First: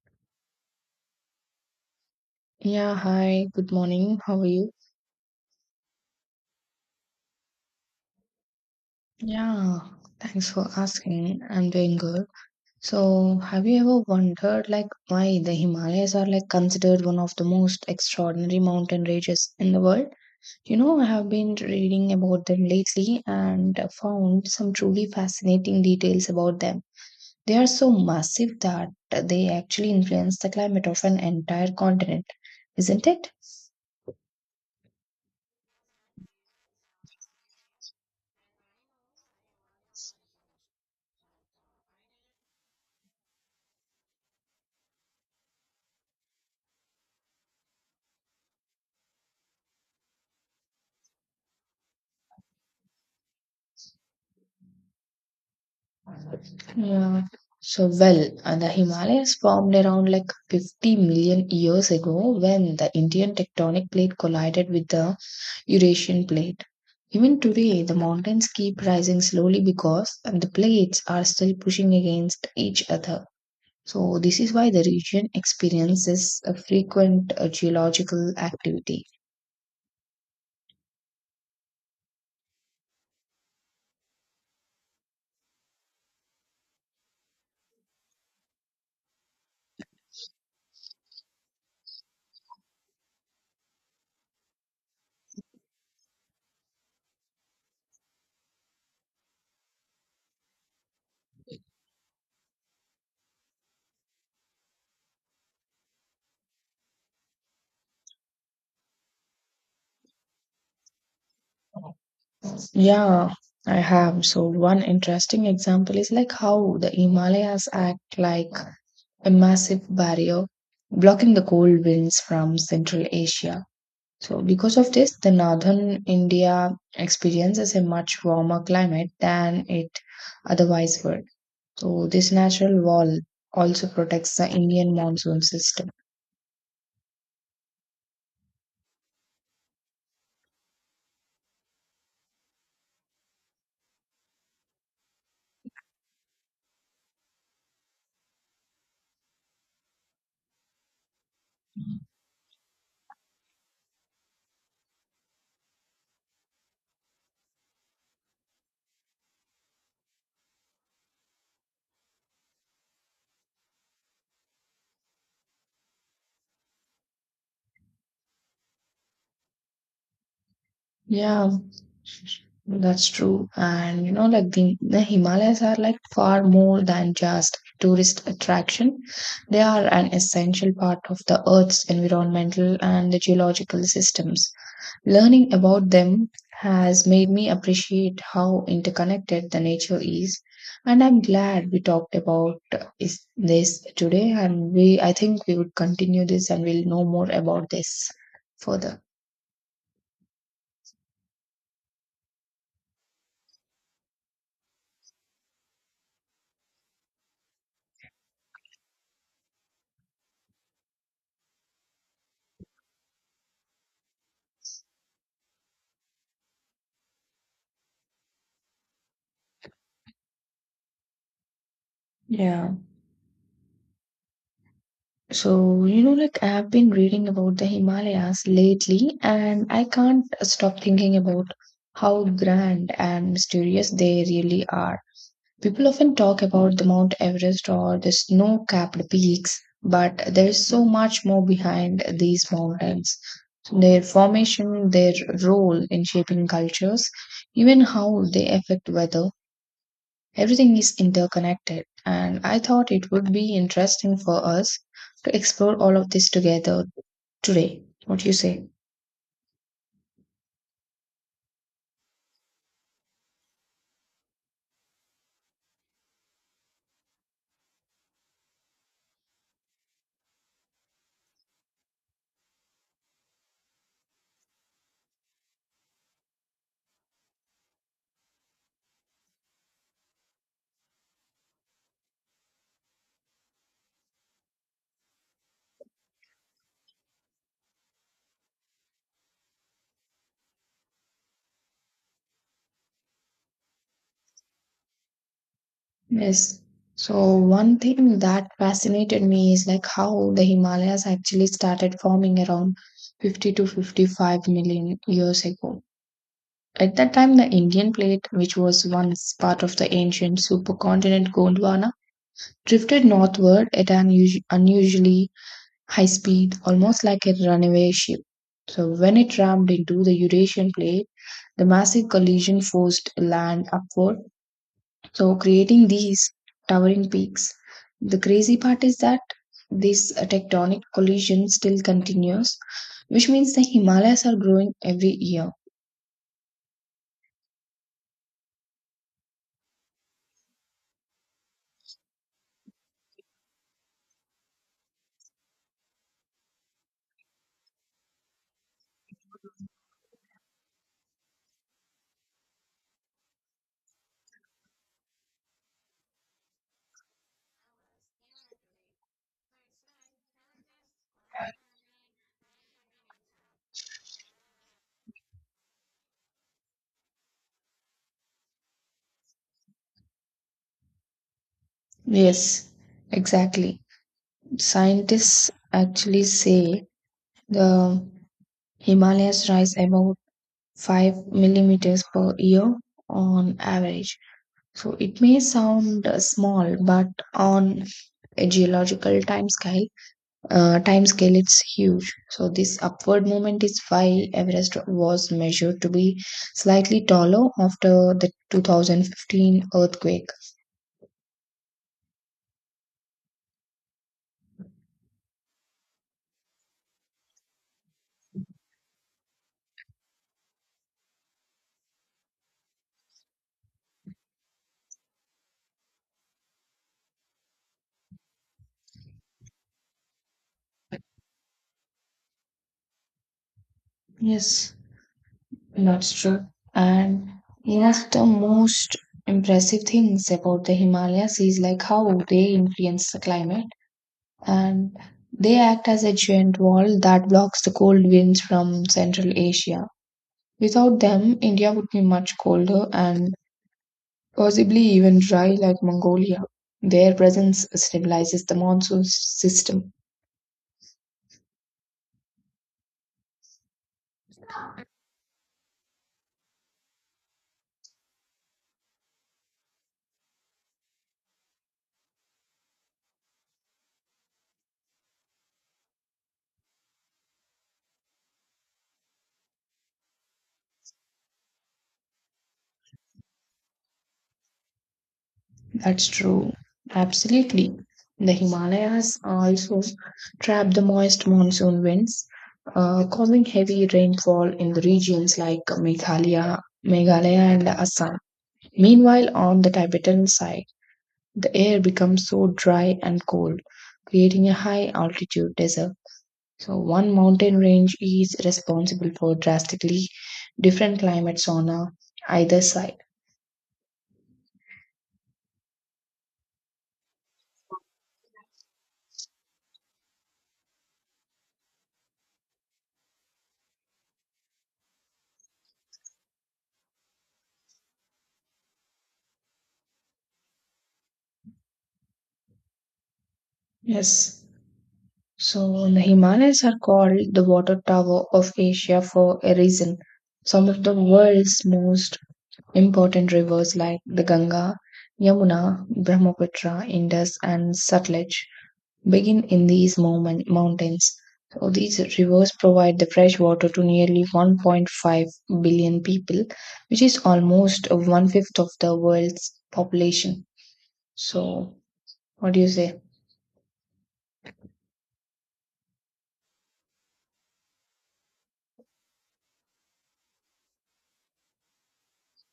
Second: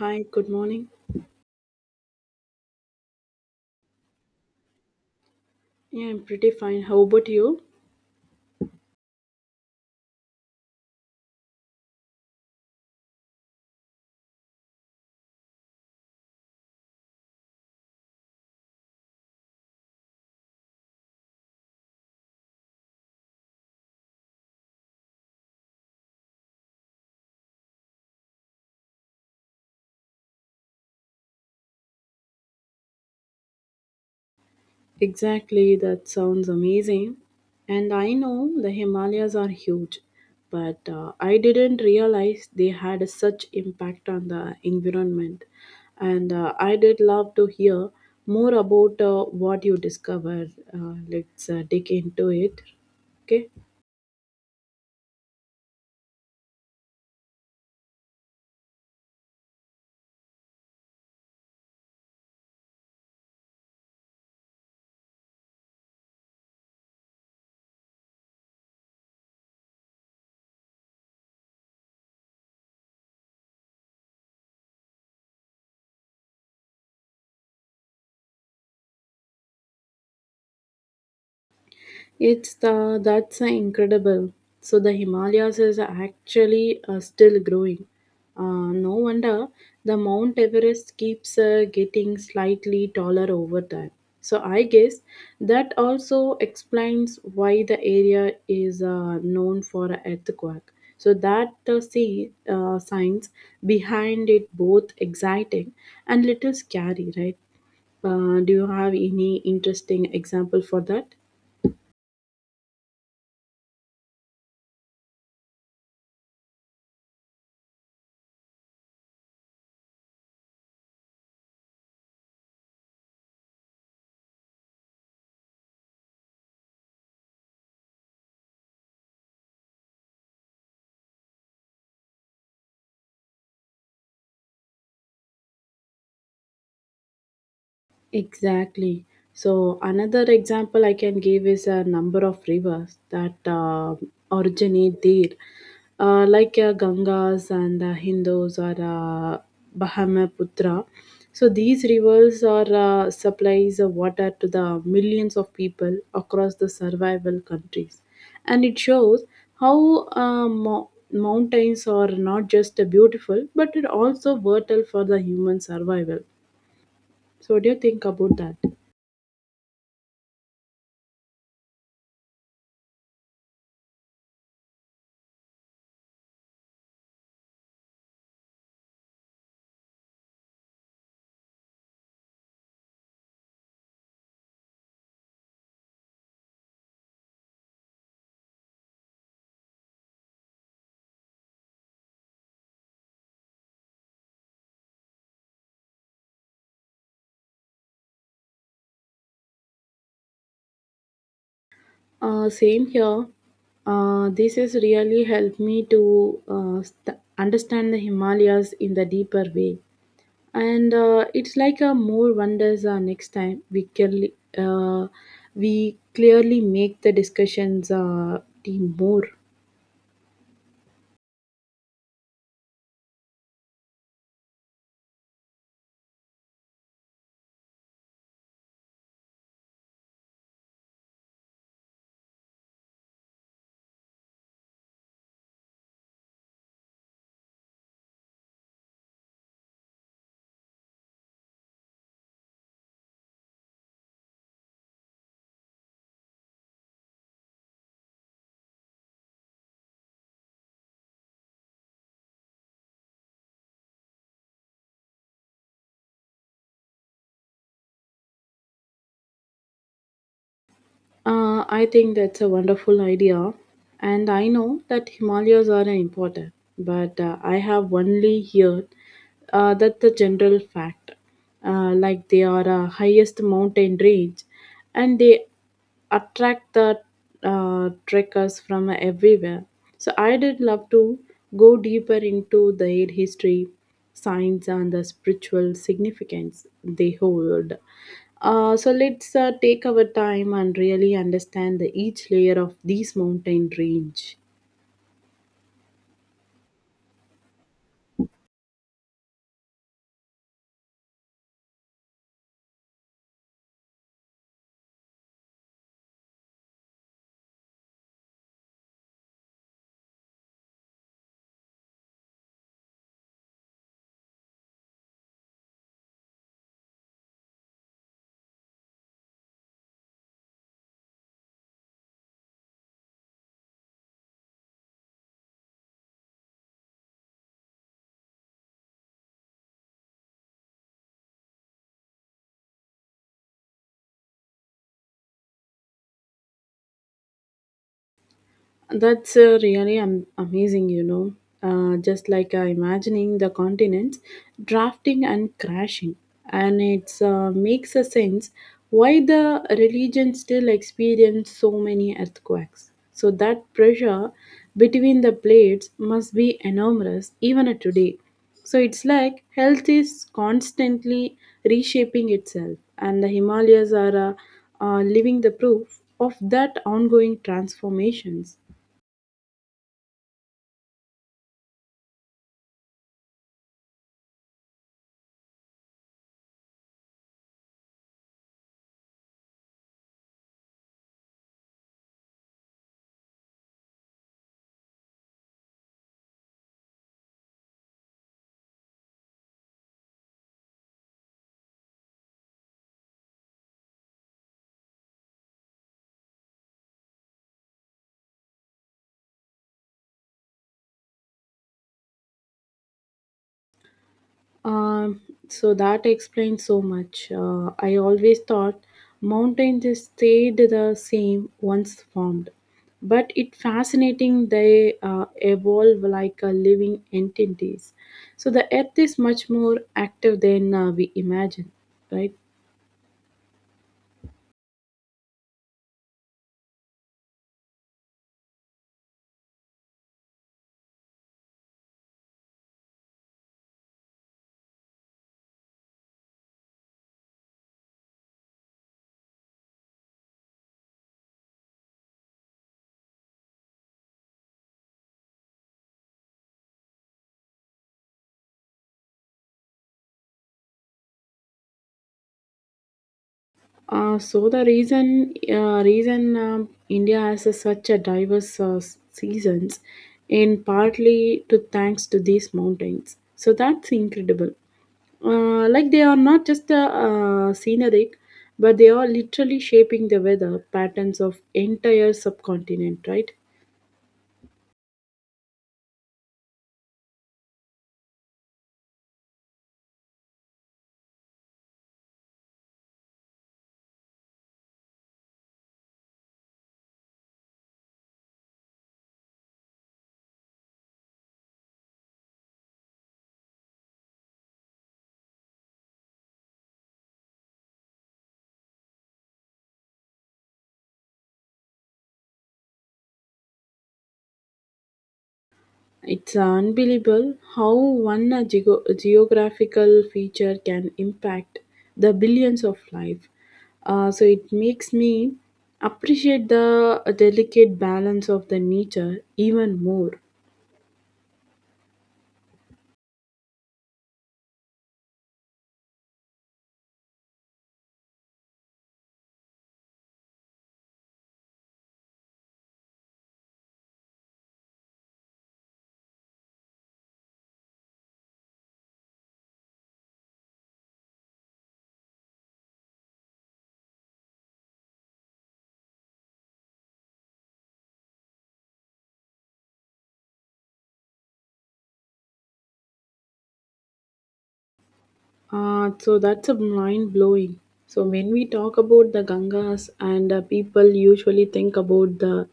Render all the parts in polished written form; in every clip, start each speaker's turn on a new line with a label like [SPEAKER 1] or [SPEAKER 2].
[SPEAKER 1] Hi, good morning.
[SPEAKER 2] Yeah, hi, good morning. How are you?
[SPEAKER 1] Yeah, I'm pretty fine. How about you?
[SPEAKER 2] Yeah, thanks for asking. I'm doing good. So, have you ever wondered like why the Himalayas are like considered one of the most extraordinary mountain ranges in the world? You know, I have been reading about them lately and found some truly fascinating details about them. They are so massive that they actually influence the climate of an entire continent, isn't it?
[SPEAKER 1] Exactly, that sounds amazing. And I know the Himalayas are huge, but I didn't realize they had such impact on the environment. And I did love to hear more about what you discovered. Let's dig into it. Okay.
[SPEAKER 2] Yeah. So, well, and the Himalayas formed around like 50 million years ago when the Indian tectonic plate collided with the Eurasian plate. Even today, the mountains keep rising slowly because and the plates are still pushing against each other. So, this is why the region experiences a frequent geological activity.
[SPEAKER 1] It's the that's incredible. So the Himalayas is actually still growing. No wonder the Mount Everest keeps getting slightly taller over time. So I guess that also explains why the area is known for a earthquake. So that see science behind it both exciting and little scary, right? Do you have any interesting example for that?
[SPEAKER 2] Yeah, I have. So, one interesting example is like how the Himalayas act like a massive barrier blocking the cold winds from Central Asia. So, because of this, the northern India experiences a much warmer climate than it otherwise would. So, this natural wall also protects the Indian monsoon system.
[SPEAKER 1] Exactly. So another example I can give is a number of rivers that originate there, like Gangas and Hindus or Brahmaputra. So these rivers are supplies of water to the millions of people across the survival countries, and it shows how mountains are not just beautiful but it also vital for the human survival. So what do you think about that?
[SPEAKER 2] Yeah, that's true. And you know, like the Himalayas are like far more than just tourist attraction. They are an essential part of the Earth's environmental and the geological systems. Learning about them has made me appreciate how interconnected the nature is, and I'm glad we talked about is this today. And we, I think, we would continue this, and we'll know more about this further.
[SPEAKER 1] Same here. This has really helped me to understand the Himalayas in the deeper way. And it's like a more wonders next time we can uh, we clearly make the discussions team more.
[SPEAKER 2] Yeah. So, you know, like I've been reading about the Himalayas lately, and I can't stop thinking about how grand and mysterious they really are. People often talk about the Mount Everest or the snow capped peaks, but there is so much more behind these mountains. Their formation, their role in shaping cultures, even how they affect weather, everything is interconnected. And I thought it would be interesting for us to explore all of this together today. What do you say?
[SPEAKER 1] I think that's a wonderful idea, and I know that Himalayas are important, but I have only heard that the general fact, like they are a highest mountain range, and they attract the trekkers from everywhere. So I did love to go deeper into their history science and the spiritual significance they hold. So let's take our time and really understand the, each layer of these mountain range.
[SPEAKER 2] Yes. So one thing that fascinated me is like how the Himalayas actually started forming around 50 to 55 million years ago. At that time, the Indian plate, which was once part of the ancient supercontinent Gondwana, drifted northward at an unusually high speed, almost like a runaway ship. So when it rammed into the Eurasian plate, the massive collision forced land upward so creating these towering peaks. The crazy part is that this tectonic collision still continues, which means the Himalayas are growing every year.
[SPEAKER 1] That's really amazing, you know. Just like imagining the continents drafting and crashing. And it makes a sense why the religion still experience so many earthquakes. So that pressure between the plates must be enormous even today. So it's like health is constantly reshaping itself, and the Himalayas are living the proof of that ongoing transformations.
[SPEAKER 2] Yes, exactly. Scientists actually say the Himalayas rise about 5 millimeters per year on average. So it may sound small, but on a geological time scale, it's huge. So this upward movement is why Everest was measured to be slightly taller after the 2015 earthquake.
[SPEAKER 1] Um, so that explains so much. I always thought mountains just stayed the same once formed, but it fascinating they evolve like living entities. So the earth is much more active than we imagine, right?
[SPEAKER 2] Yes, that's true. And one of the most impressive things about the Himalayas is like how they influence the climate, and they act as a giant wall that blocks the cold winds from Central Asia. Without them, India would be much colder and possibly even dry like Mongolia. Their presence stabilizes the monsoon system.
[SPEAKER 1] So the reason India has a, such a diverse seasons, and partly to thanks to these mountains. So that's incredible. Like they are not just scenic, but they are literally shaping the weather patterns of entire subcontinent. Right?
[SPEAKER 2] That's true. Absolutely. The Himalayas also trap the moist monsoon winds, causing heavy rainfall in the regions like Meghalaya and Assam. Meanwhile, on the Tibetan side, the air becomes so dry and cold, creating a high altitude desert. So one mountain range is responsible for drastically different climates on either side.
[SPEAKER 1] It's unbelievable how one geographical feature can impact the billions of life. So it makes me appreciate the delicate balance of the nature even more.
[SPEAKER 2] Yes. So the Himalayas are called the water tower of Asia for a reason. Some of the world's most important rivers like the Ganga, Yamuna, Brahmaputra, Indus and Sutlej begin in these mountains. So these rivers provide the fresh water to nearly 1.5 billion people, which is almost one fifth of the world's population. So, what do you say?
[SPEAKER 1] So that's a mind blowing. So when we talk about the Gangas and people usually think about the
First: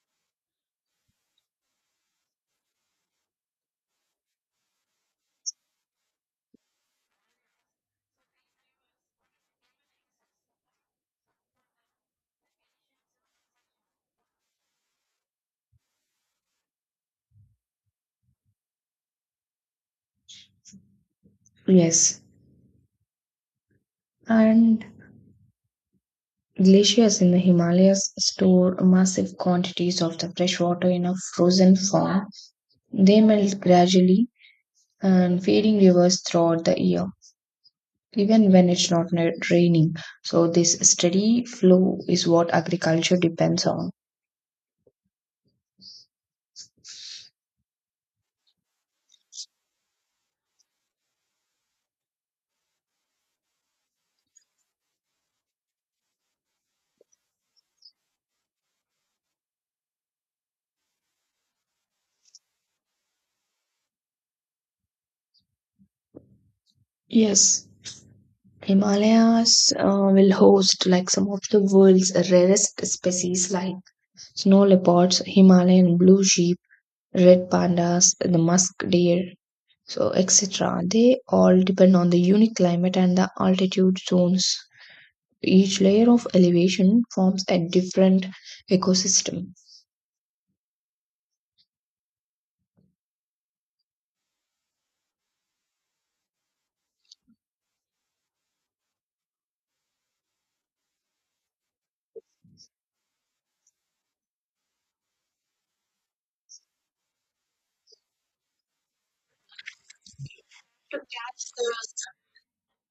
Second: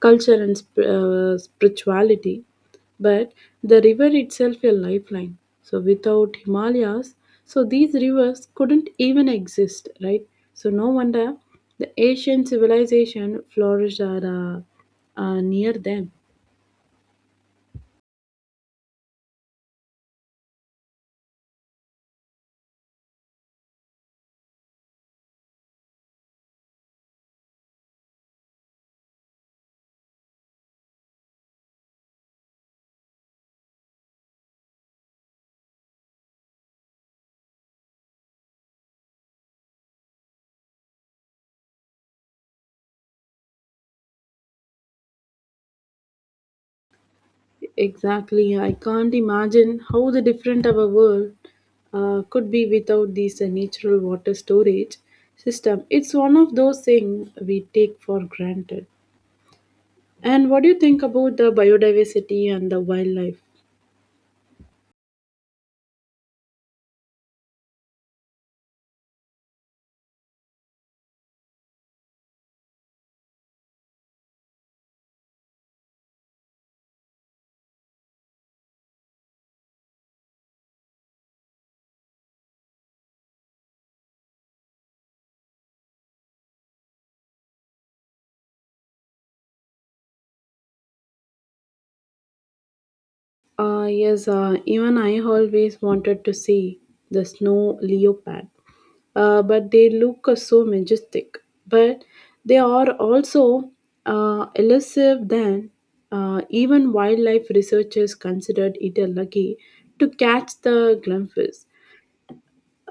[SPEAKER 1] culture and spirituality, but the river itself a lifeline. So without Himalayas, so these rivers couldn't even exist, right? So no wonder the Asian civilization flourished are, near them.
[SPEAKER 2] Yes. And glaciers in the Himalayas store massive quantities of the fresh water in a frozen form. They melt gradually and feeding rivers throughout the year, even when it's not raining. So, this steady flow is what agriculture depends on.
[SPEAKER 1] Exactly. I can't imagine how the different our world could be without this natural water storage system. It's one of those things we take for granted. And what do you think about the biodiversity and the wildlife?
[SPEAKER 2] Yes. Himalayas will host like some of the world's rarest species like snow leopards, Himalayan blue sheep, red pandas, the musk deer, so etc. They all depend on the unique climate and the altitude zones. Each layer of elevation forms a different ecosystem.
[SPEAKER 1] Yes, even I always wanted to see the snow leopard, but they look so majestic. But they are also elusive. Then, even wildlife researchers considered it a lucky to catch the glimpses.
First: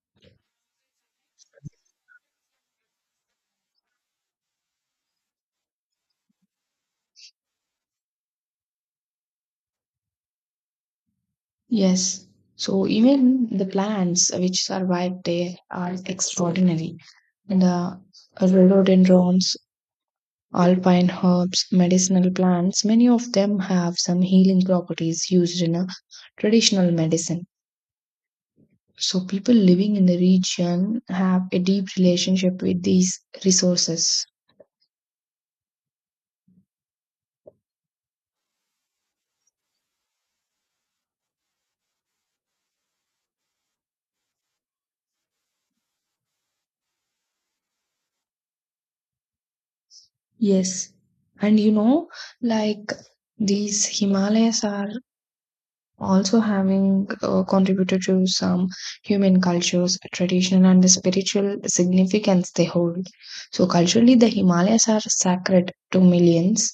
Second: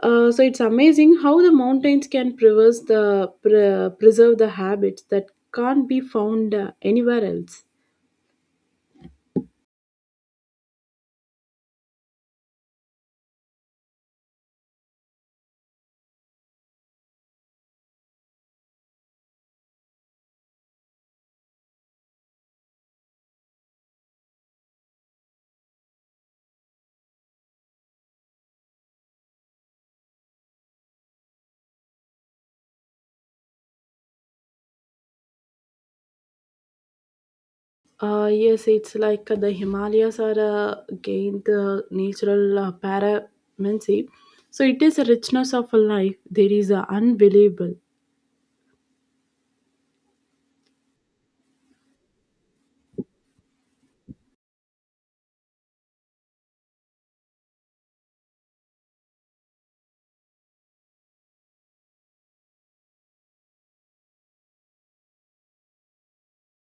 [SPEAKER 1] So it's amazing how the mountains can preserve the preserve the habits that can't be found anywhere else.
[SPEAKER 2] Yes. So even the plants which survive there are extraordinary. The rhododendrons, alpine herbs, medicinal plants, many of them have some healing properties used in a traditional medicine. So people living in the region have a deep relationship with these resources.
[SPEAKER 1] Yes, it's like the Himalayas are gained the natural paramountcy. So it is a richness of a life. There is unbelievable.
[SPEAKER 2] Yes. And you know, like these Himalayas are also having contributed to some human cultures, tradition, and the spiritual significance they hold. So, culturally, the Himalayas are sacred to millions.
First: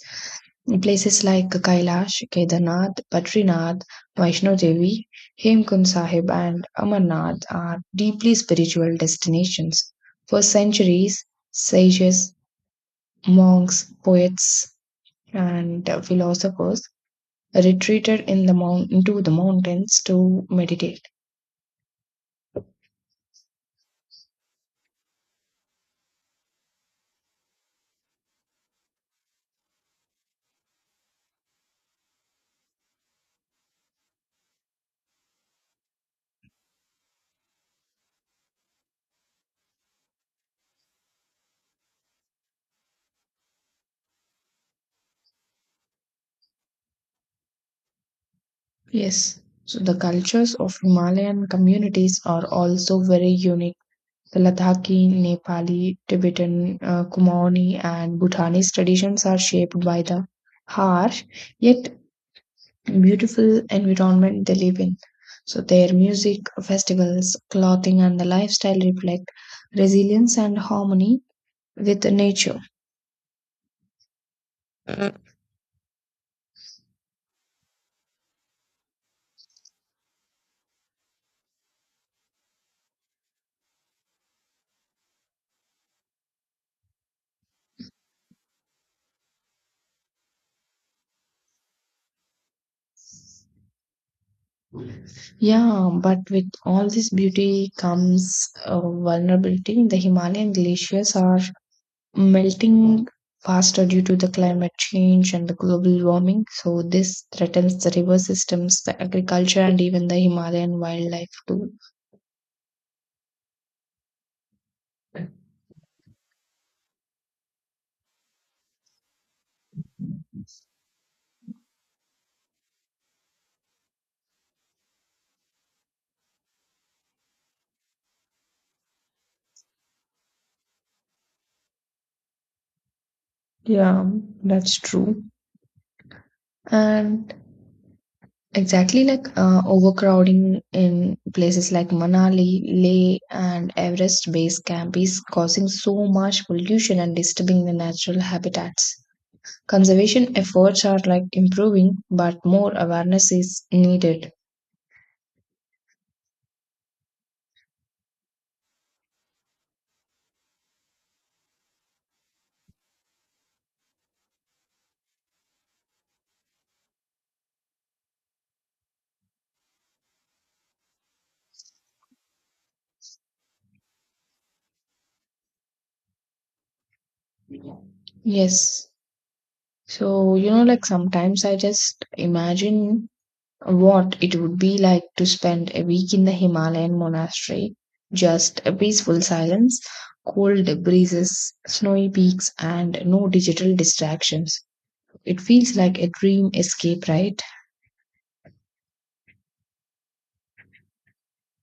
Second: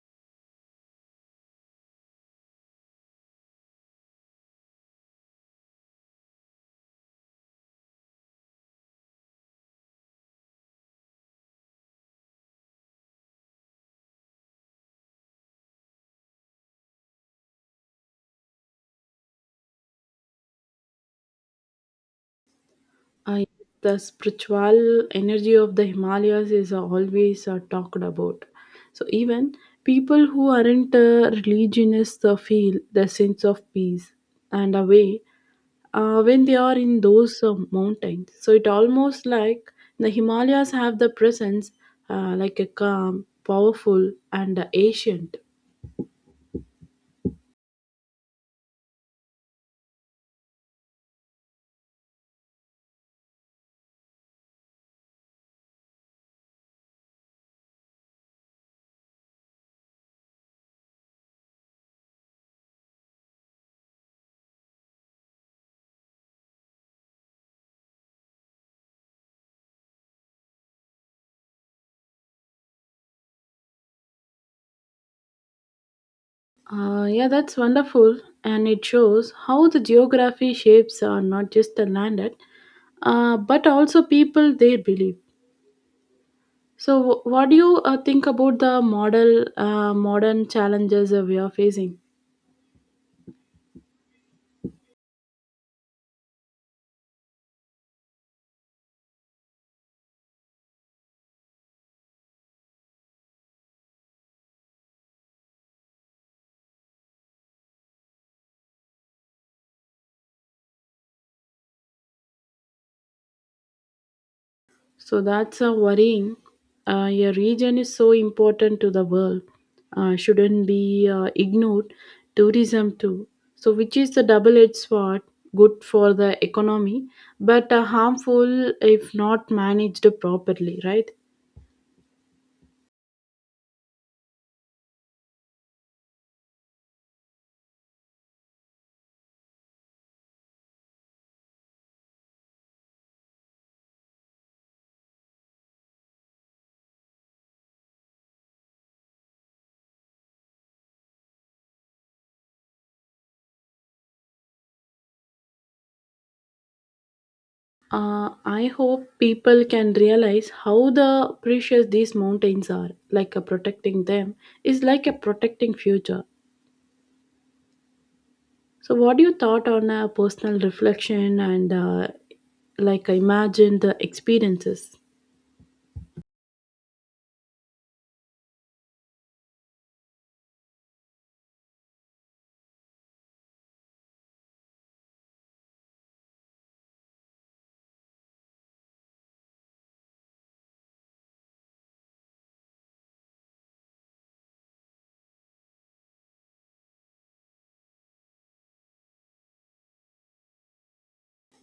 [SPEAKER 2] Places like Kailash, Kedarnath, Badrinath, Vaishno Devi, Hemkund Sahib, and Amarnath are deeply spiritual destinations. For centuries, sages, monks, poets, and philosophers retreated in the mount into the mountains to meditate.
[SPEAKER 1] I, the spiritual energy of the Himalayas is always talked about. So even people who aren't religionists feel the sense of peace and a way when they are in those mountains. So it almost like the Himalayas have the presence like a calm, powerful, and ancient.
[SPEAKER 2] Yes. So the cultures of Himalayan communities are also very unique. The Ladakhi, Nepali, Tibetan, Kumaoni, and Bhutanese traditions are shaped by the harsh yet beautiful environment they live in. So their music, festivals, clothing, and the lifestyle reflect resilience and harmony with nature.
[SPEAKER 1] Yeah, that's wonderful, and it shows how the geography shapes are not just the landed, but also people they believe. So, what do you think about the model modern challenges we are facing?
[SPEAKER 2] Yeah, but with all this beauty comes vulnerability. The Himalayan glaciers are melting faster due to the climate change and the global warming. So this threatens the river systems, the agriculture, and even the Himalayan wildlife too.
[SPEAKER 1] So that's a worrying. Your region is so important to the world, shouldn't be ignored. Tourism too. So which is the double-edged sword? Good for the economy, but harmful if not managed properly, right?
[SPEAKER 2] Yeah, that's true. And exactly like overcrowding in places like Manali, Leh, and Everest Base Camp is causing so much pollution and disturbing the natural habitats. Conservation efforts are like improving, but more awareness is needed.
[SPEAKER 1] I hope people can realize how the precious these mountains are. Like a protecting them is like a protecting future. So, what do you thought on a personal reflection and like imagine the experiences?
[SPEAKER 2] Yes. So, you know, like sometimes I just imagine what it would be like to spend a week in the Himalayan monastery. Just a peaceful silence, cold breezes, snowy peaks, and no digital distractions. It feels like a dream escape, right?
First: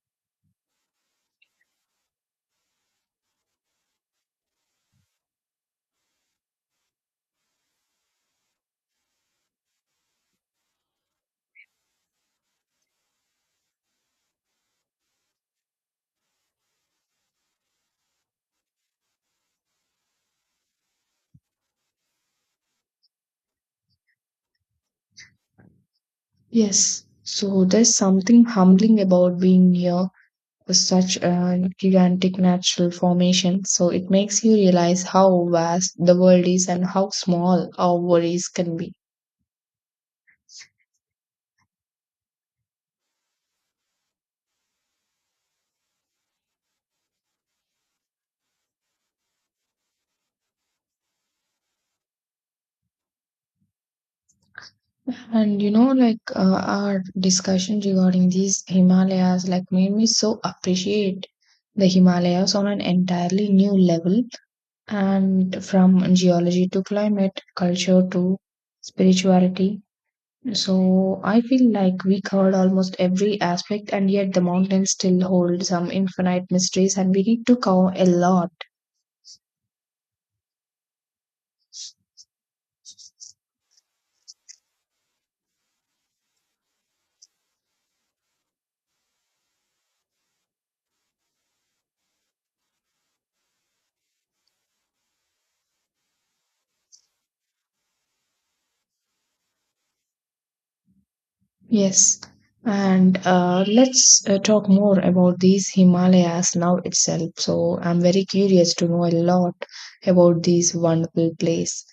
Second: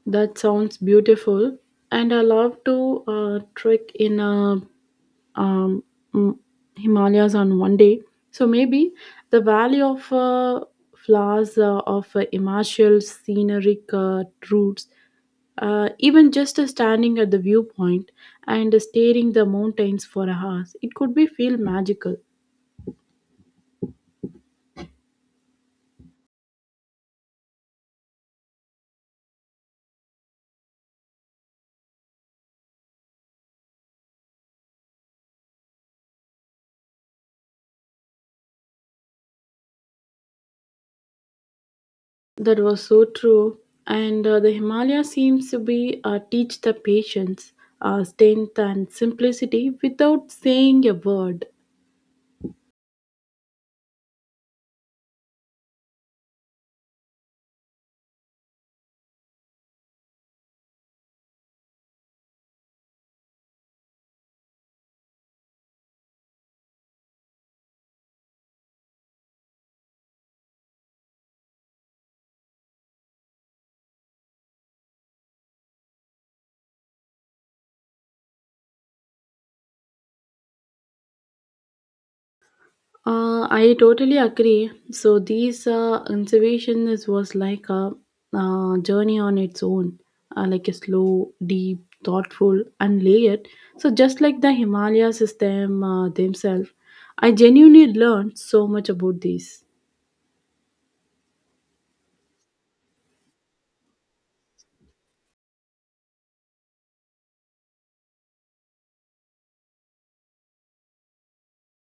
[SPEAKER 1] That sounds beautiful, and I love to trek in um, mm, Himalayas on one day. So maybe the valley of flowers of immaculate scenic routes. Even just standing at the viewpoint and staring the mountains for hours, it could be feel magical.
[SPEAKER 2] Yes. So, there's something humbling about being here with such a gigantic natural formation. So it makes you realize how vast the world is and how small our worries can be.
[SPEAKER 1] That was so true. And the Himalaya seems to be teach the patience, strength, and simplicity without saying a word.
[SPEAKER 2] And you know, like our discussion regarding these Himalayas, like made me so appreciate the Himalayas on an entirely new level. And from geology to climate, culture to spirituality, so I feel like we covered almost every aspect, and yet the mountains still hold some infinite mysteries, and we need to cover a lot.
[SPEAKER 1] I totally agree. So these observation is was like a journey on its own, like a slow, deep, thoughtful, and layered. So just like the Himalaya system themselves, I genuinely learned so much about these.
[SPEAKER 2] Yes. And let's talk more about these Himalayas now itself. So I'm very curious to know a lot about this wonderful place.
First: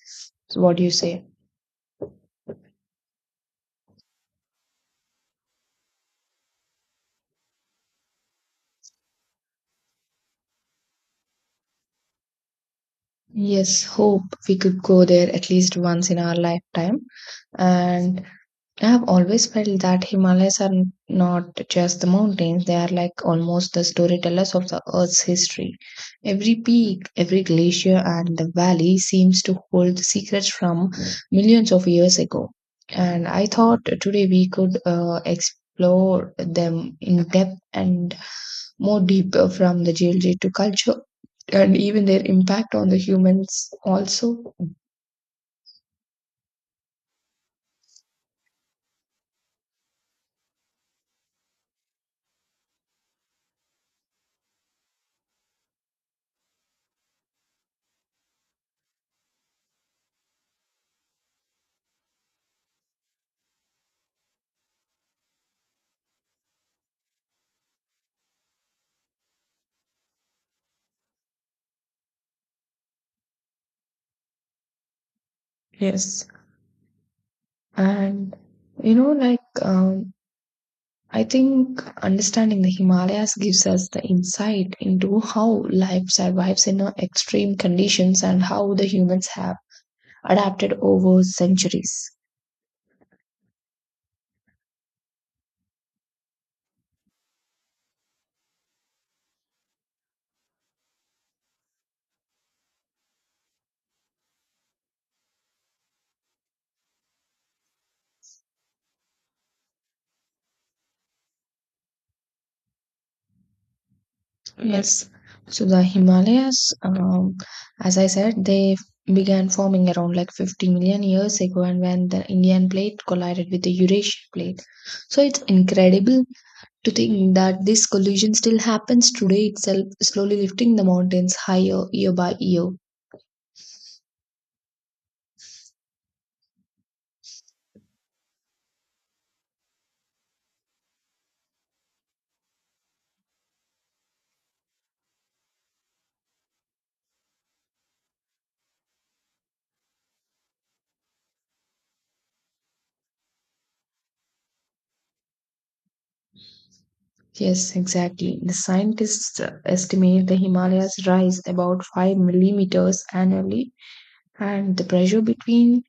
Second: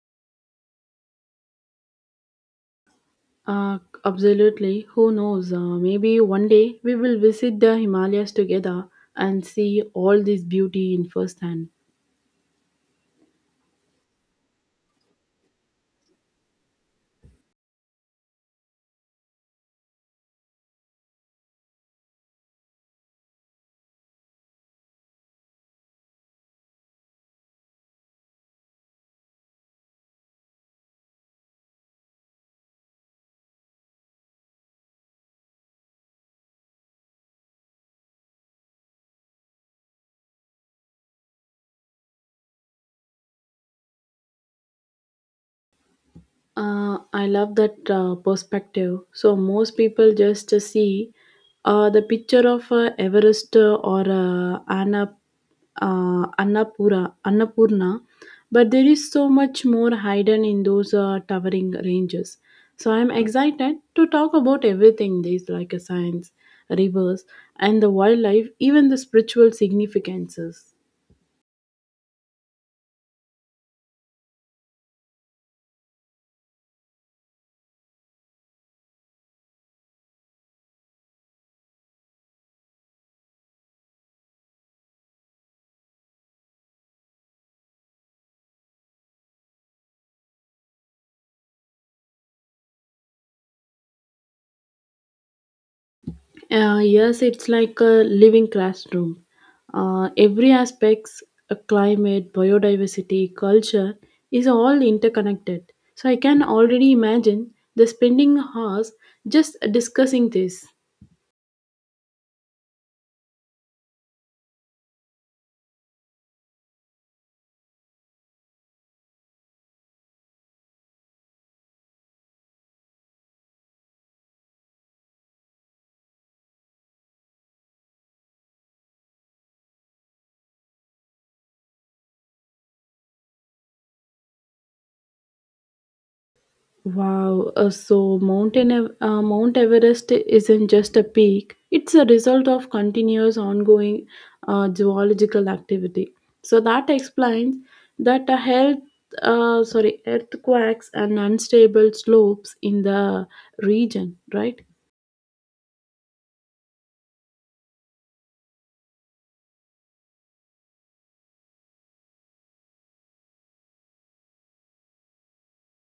[SPEAKER 2] So what do you say?
[SPEAKER 1] Uh, Absolutely. Who knows? Maybe one day we will visit the Himalayas together and see all this beauty in first hand.
[SPEAKER 2] Yes, hope we could go there at least once in our lifetime. And I have always felt that Himalayas are not just the mountains, they are like almost the storytellers of the Earth's history. Every peak, every glacier, and the valley seems to hold secrets from millions of years ago. And I thought today we could explore them in depth and more deeper from the geology to culture and even their impact on the humans, also.
[SPEAKER 1] I love that perspective. So most people just see the picture of Everest or Annapurna, but there is so much more hidden in those towering ranges. So I'm excited to talk about everything these like a science, rivers, and the wildlife, even the spiritual significances.
[SPEAKER 2] Yes. And you know, like, I think understanding the Himalayas gives us the insight into how life survives in extreme conditions and how the humans have adapted over centuries.
[SPEAKER 1] Yes, it's like a living classroom. Every aspects, climate, biodiversity, culture is all interconnected. So I can already imagine the spending hours just discussing this.
[SPEAKER 2] Yes. So the Himalayas, as I said, they began forming around like 50 million years ago and when the Indian plate collided with the Eurasian plate. So it's incredible to think that this collision still happens today itself, slowly lifting the mountains higher year by year.
[SPEAKER 1] Wow, so Mount Everest isn't just a peak, it's a result of continuous ongoing geological activity. So that explains that a health, sorry, earthquakes and unstable slopes in the region, right?
[SPEAKER 2] Yes, exactly. The scientists estimate the Himalayas rise about 5 millimeters annually, and the pressure between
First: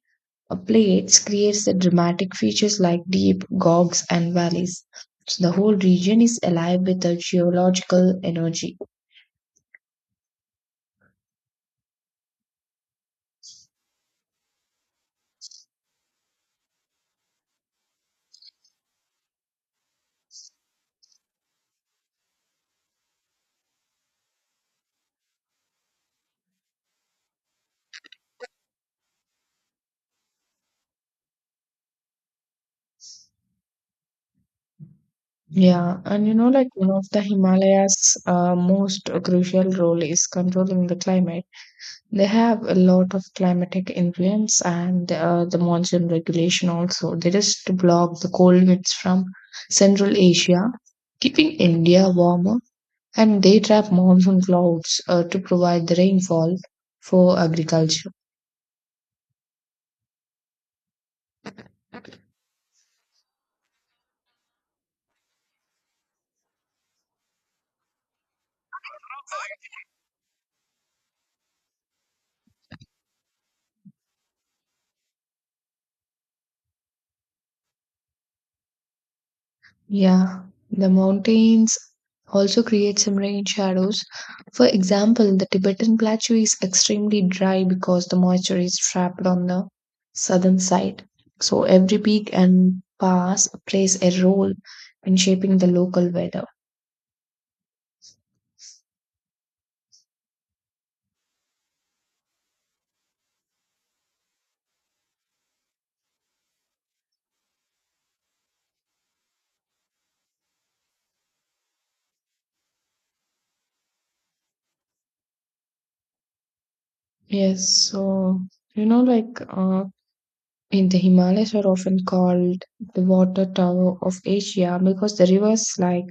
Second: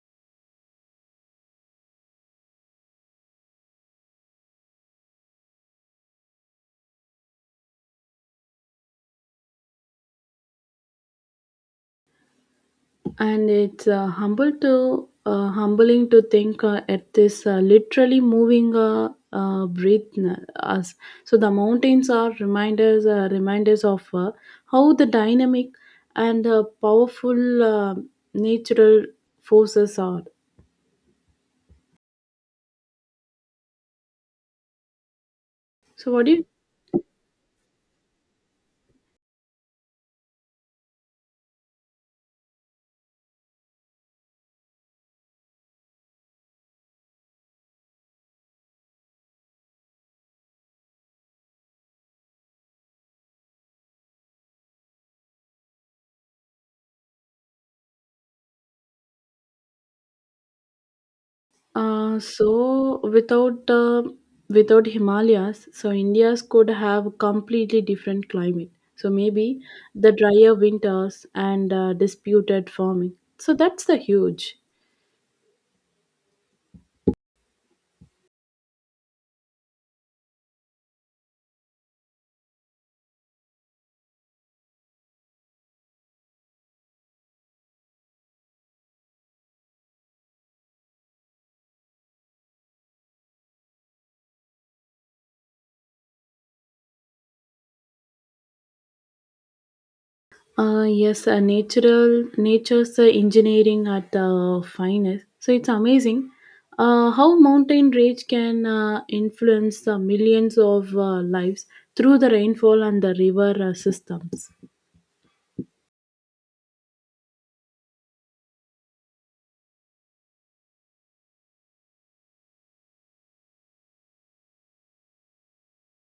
[SPEAKER 2] plates creates the dramatic features like deep gorges and valleys. So the whole region is alive with the geological energy.
[SPEAKER 1] And it's humble to humbling to think at this literally moving breath us. So the mountains are reminders of how the dynamic and powerful natural forces are.
[SPEAKER 2] Yeah,
[SPEAKER 1] So what
[SPEAKER 2] and
[SPEAKER 1] do
[SPEAKER 2] you
[SPEAKER 1] you
[SPEAKER 2] know, like one of the Himalayas' most crucial role is controlling the climate. They have a lot of climatic influence and the monsoon regulation also. They just block the cold winds from Central Asia, keeping India warmer, and they trap monsoon clouds to provide the rainfall for agriculture.
[SPEAKER 1] So without without Himalayas, so India's could have completely different climate. So maybe the drier winters and disputed farming. So that's the huge.
[SPEAKER 2] Yeah, the mountains also create some rain shadows. For example, the Tibetan plateau is extremely dry because the moisture is trapped on the southern side. So every peak and pass plays a role in shaping the local weather.
[SPEAKER 1] Yes, natural nature's engineering at the finest. So it's amazing how mountain range can influence millions of lives through the rainfall and the river systems.
[SPEAKER 2] Yes, so you know, like in the Himalayas are often called the water tower of Asia because the rivers like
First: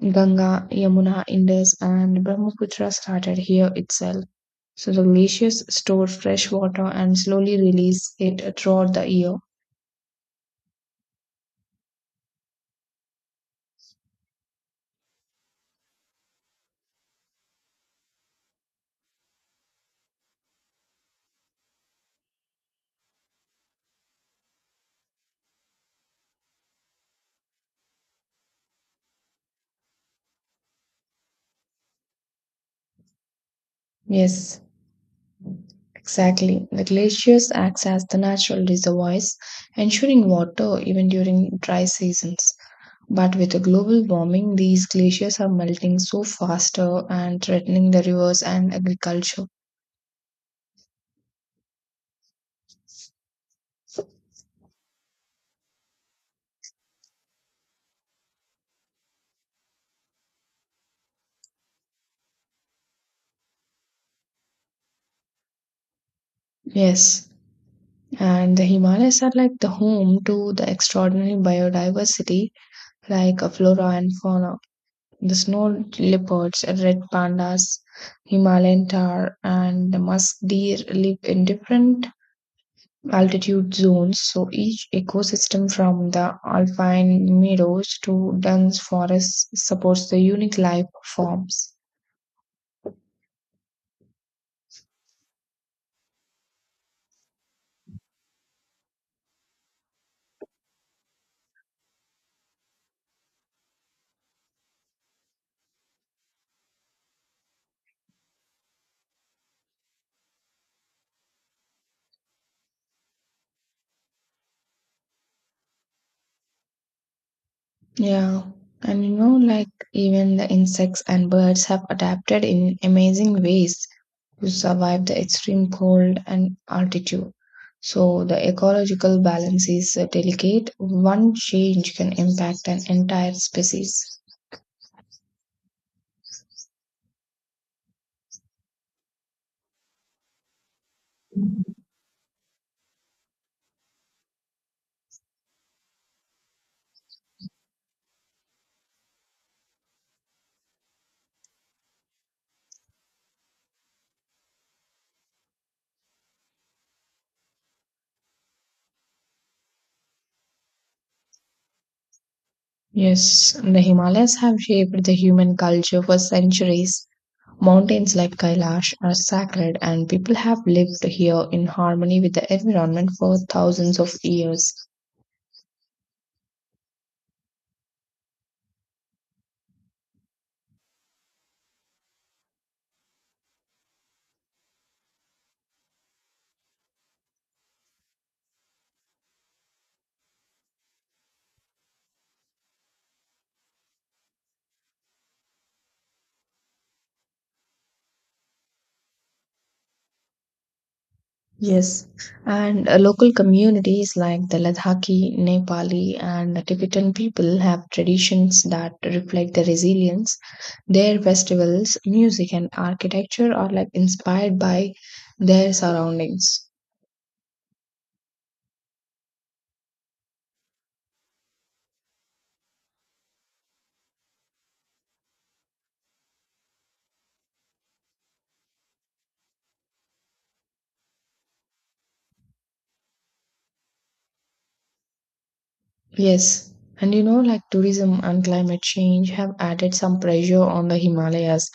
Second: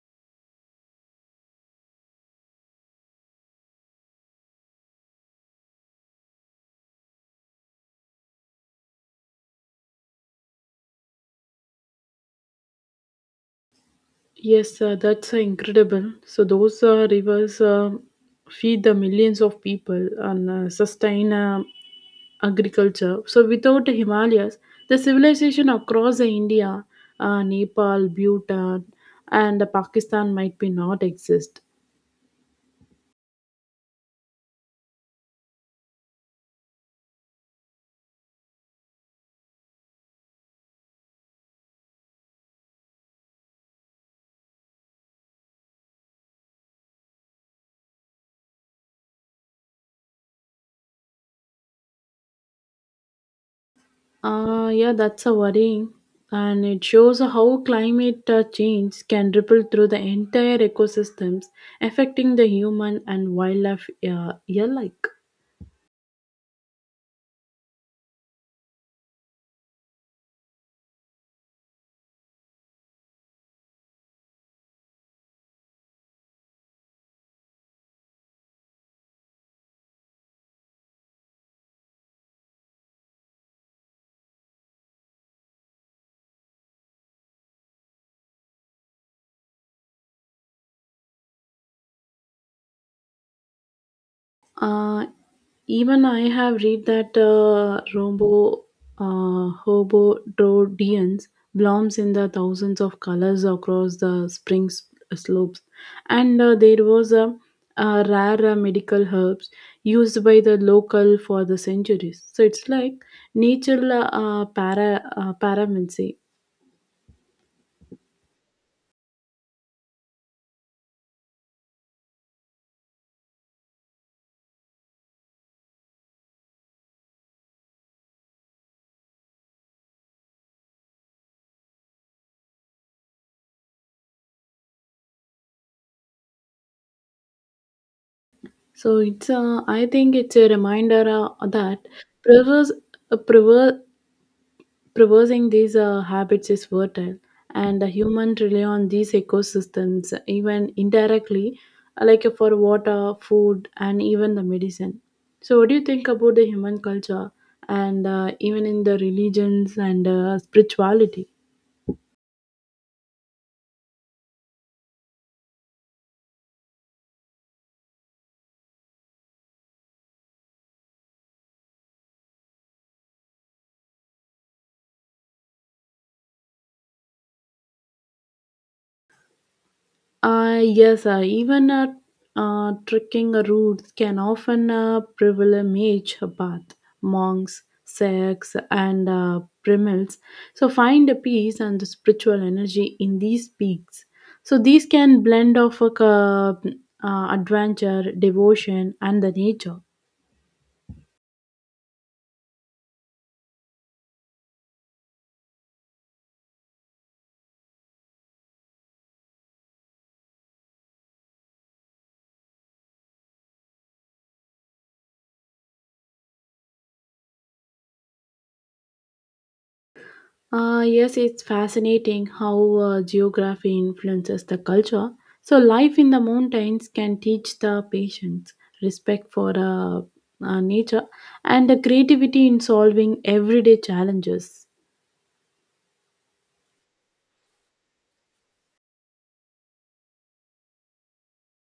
[SPEAKER 2] Ganga, Yamuna, Indus, and Brahmaputra started here itself. So the glaciers store fresh water and slowly release it throughout the year.
[SPEAKER 1] Yes, that's incredible. So those rivers feed the millions of people and sustain agriculture. So without the Himalayas, the civilization across the India, Nepal, Bhutan, and Pakistan might be not exist.
[SPEAKER 2] Yes, exactly. The glaciers acts as the natural reservoirs, ensuring water even during dry seasons. But with the global warming, these glaciers are melting so faster and threatening the rivers and agriculture.
[SPEAKER 1] Yeah, that's a worrying, and it shows how climate change can ripple through the entire ecosystems, affecting the human and wildlife alike.
[SPEAKER 2] Yes, and the Himalayas are like the home to the extraordinary biodiversity like a flora and fauna. The snow leopards, red pandas, Himalayan tar, and the musk deer live in different altitude zones. So each ecosystem, from the alpine meadows to dense forests, supports the unique life forms.
[SPEAKER 1] Uh, Even I have read that Robo Hobododians blooms in the thousands of colors across the spring slopes, and there was a rare medical herbs used by the local for the centuries. So it's like nature paramancy.
[SPEAKER 2] Yeah. And you know, like even the insects and birds have adapted in amazing ways to survive the extreme cold and altitude. So the ecological balance is delicate. One change can impact an entire species.
[SPEAKER 1] So it's I think it's a reminder that preserves uh, prever- Reversing these habits is fertile, and the human rely on these ecosystems, even indirectly, like for water, food, and even the medicine. So, what do you think about the human culture and even in the religions and spirituality?
[SPEAKER 2] Yes, the Himalayas have shaped the human culture for centuries. Mountains like Kailash are sacred, and people have lived here in harmony with the environment for thousands of years.
[SPEAKER 1] Yes, even trekking routes can often pilgrimage path, monks, sects, and primals. So find a peace and the spiritual energy in these peaks. So these can blend of a adventure, devotion, and the nature.
[SPEAKER 2] Yes, and local communities like the Ladakhi, Nepali, and the Tibetan people have traditions that reflect their resilience. Their festivals, music, and architecture are like inspired by their surroundings.
[SPEAKER 1] Yes, it's fascinating how geography influences the culture. So, life in the mountains can teach the patience, respect for nature, and the creativity in solving everyday challenges.
[SPEAKER 2] Yes, and you know, like tourism and climate change have added some pressure on the Himalayas.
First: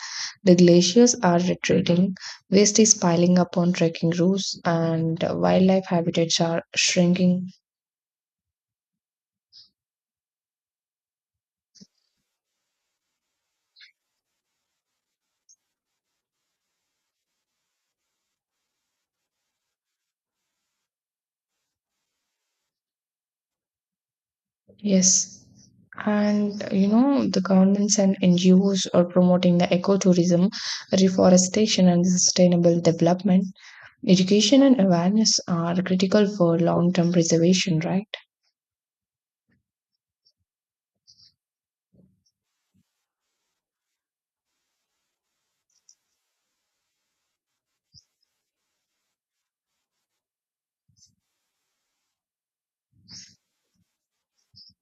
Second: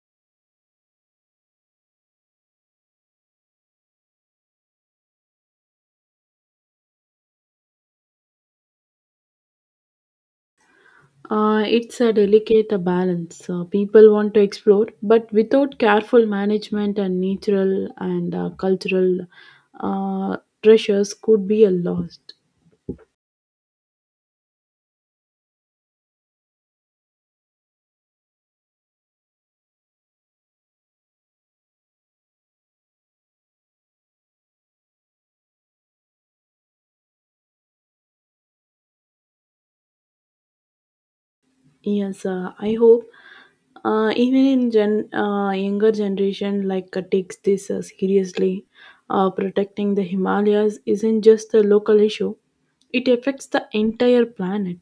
[SPEAKER 2] The glaciers are retreating, waste is piling up on trekking routes, and wildlife habitats are shrinking.
[SPEAKER 1] It's a delicate balance. People want to explore, but without careful management and natural and cultural uh, treasures could be a lost.
[SPEAKER 2] Yes. And you know, the governments and NGOs are promoting the ecotourism, reforestation, and sustainable development. Education and awareness are critical for long term preservation, right?
[SPEAKER 1] Yes, I hope even in gen younger generation like takes this seriously. Uh, protecting the himalayas isn't just a local issue. It affects the entire planet.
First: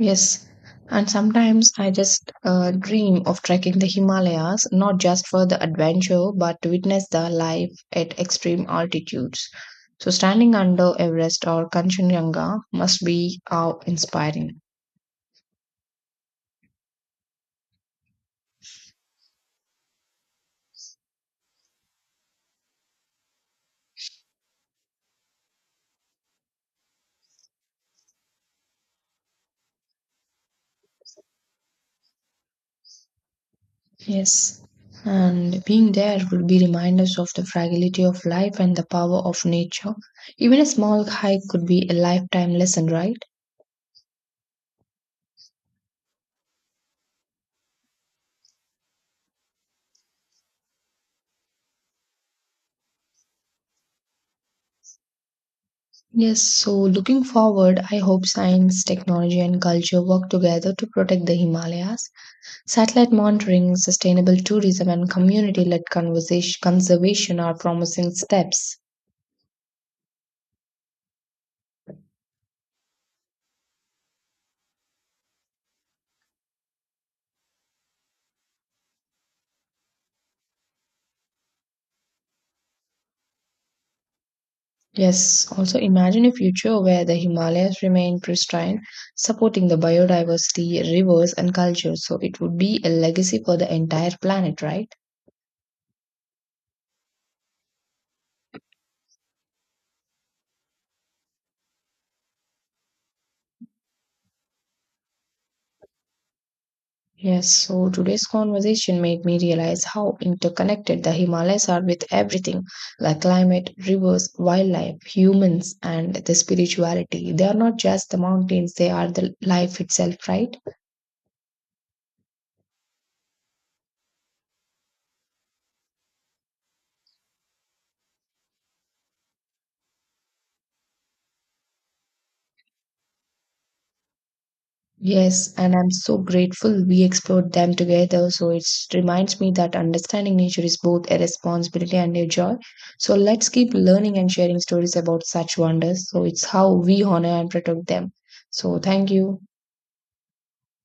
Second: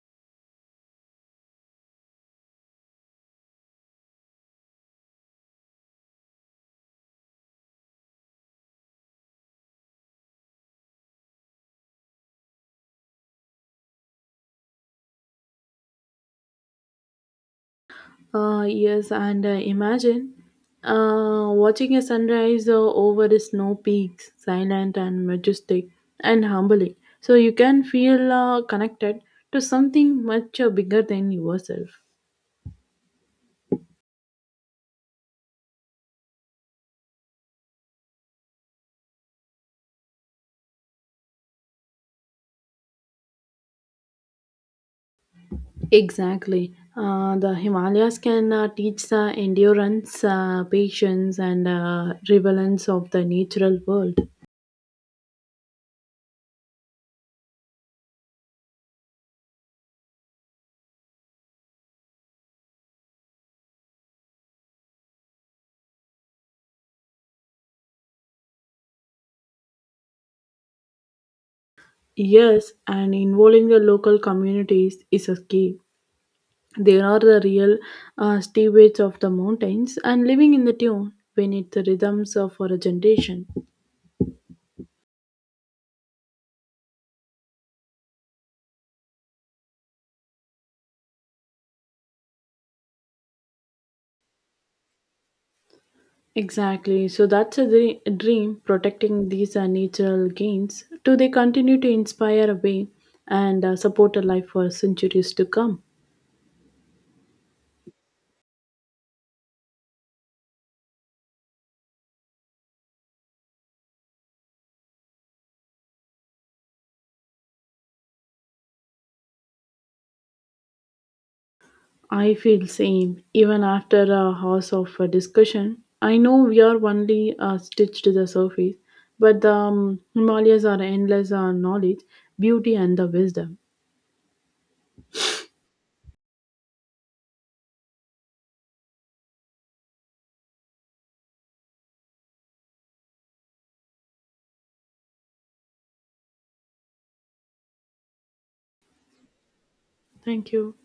[SPEAKER 2] Yes. And sometimes I just dream of trekking the Himalayas, not just for the adventure, but to witness the life at extreme altitudes. So, standing under Everest or Kanchenjunga must be awe inspiring.
[SPEAKER 1] Yes, and imagine watching a sunrise over the snow peaks silent and majestic and humbling, so you can feel connected to something much bigger than yourself.
[SPEAKER 2] Yes, and being there will be reminders of the fragility of life and the power of nature. Even a small hike could be a lifetime lesson, right?
[SPEAKER 1] Exactly. The Himalayas can teach the endurance, patience, and relevance of the natural world.
[SPEAKER 2] Yes, so looking forward, I hope science, technology, and culture work together to protect the Himalayas. Satellite monitoring, sustainable tourism, and community led conservation are promising steps.
[SPEAKER 1] Yes, and involving the local communities is a key. They are the real stewards of the mountains and living in the tune beneath the rhythms of our generation.
[SPEAKER 2] Yes, also imagine a future where the Himalayas remain pristine, supporting the biodiversity, rivers, and culture. So it would be a legacy for the entire planet, right?
[SPEAKER 1] Exactly. So that's a dream, protecting these natural gains. Do they continue to inspire a way and support a life for centuries to come?
[SPEAKER 2] Yes, so today's conversation made me realize how interconnected the Himalayas are with everything like climate, rivers, wildlife, humans, and the spirituality. They are not just the mountains, they are the life itself, right?
[SPEAKER 1] I feel same even after a hours of discussion. I know we are only stitched to the surface, but the Himalayas are endless knowledge, beauty, and the wisdom.
[SPEAKER 2] Yes, and I'm so grateful we explored them together. So it reminds me that understanding nature is both a responsibility and a joy. So let's keep learning and sharing stories about such wonders. So it's how we honor and protect them. So thank you.
[SPEAKER 1] Thank you.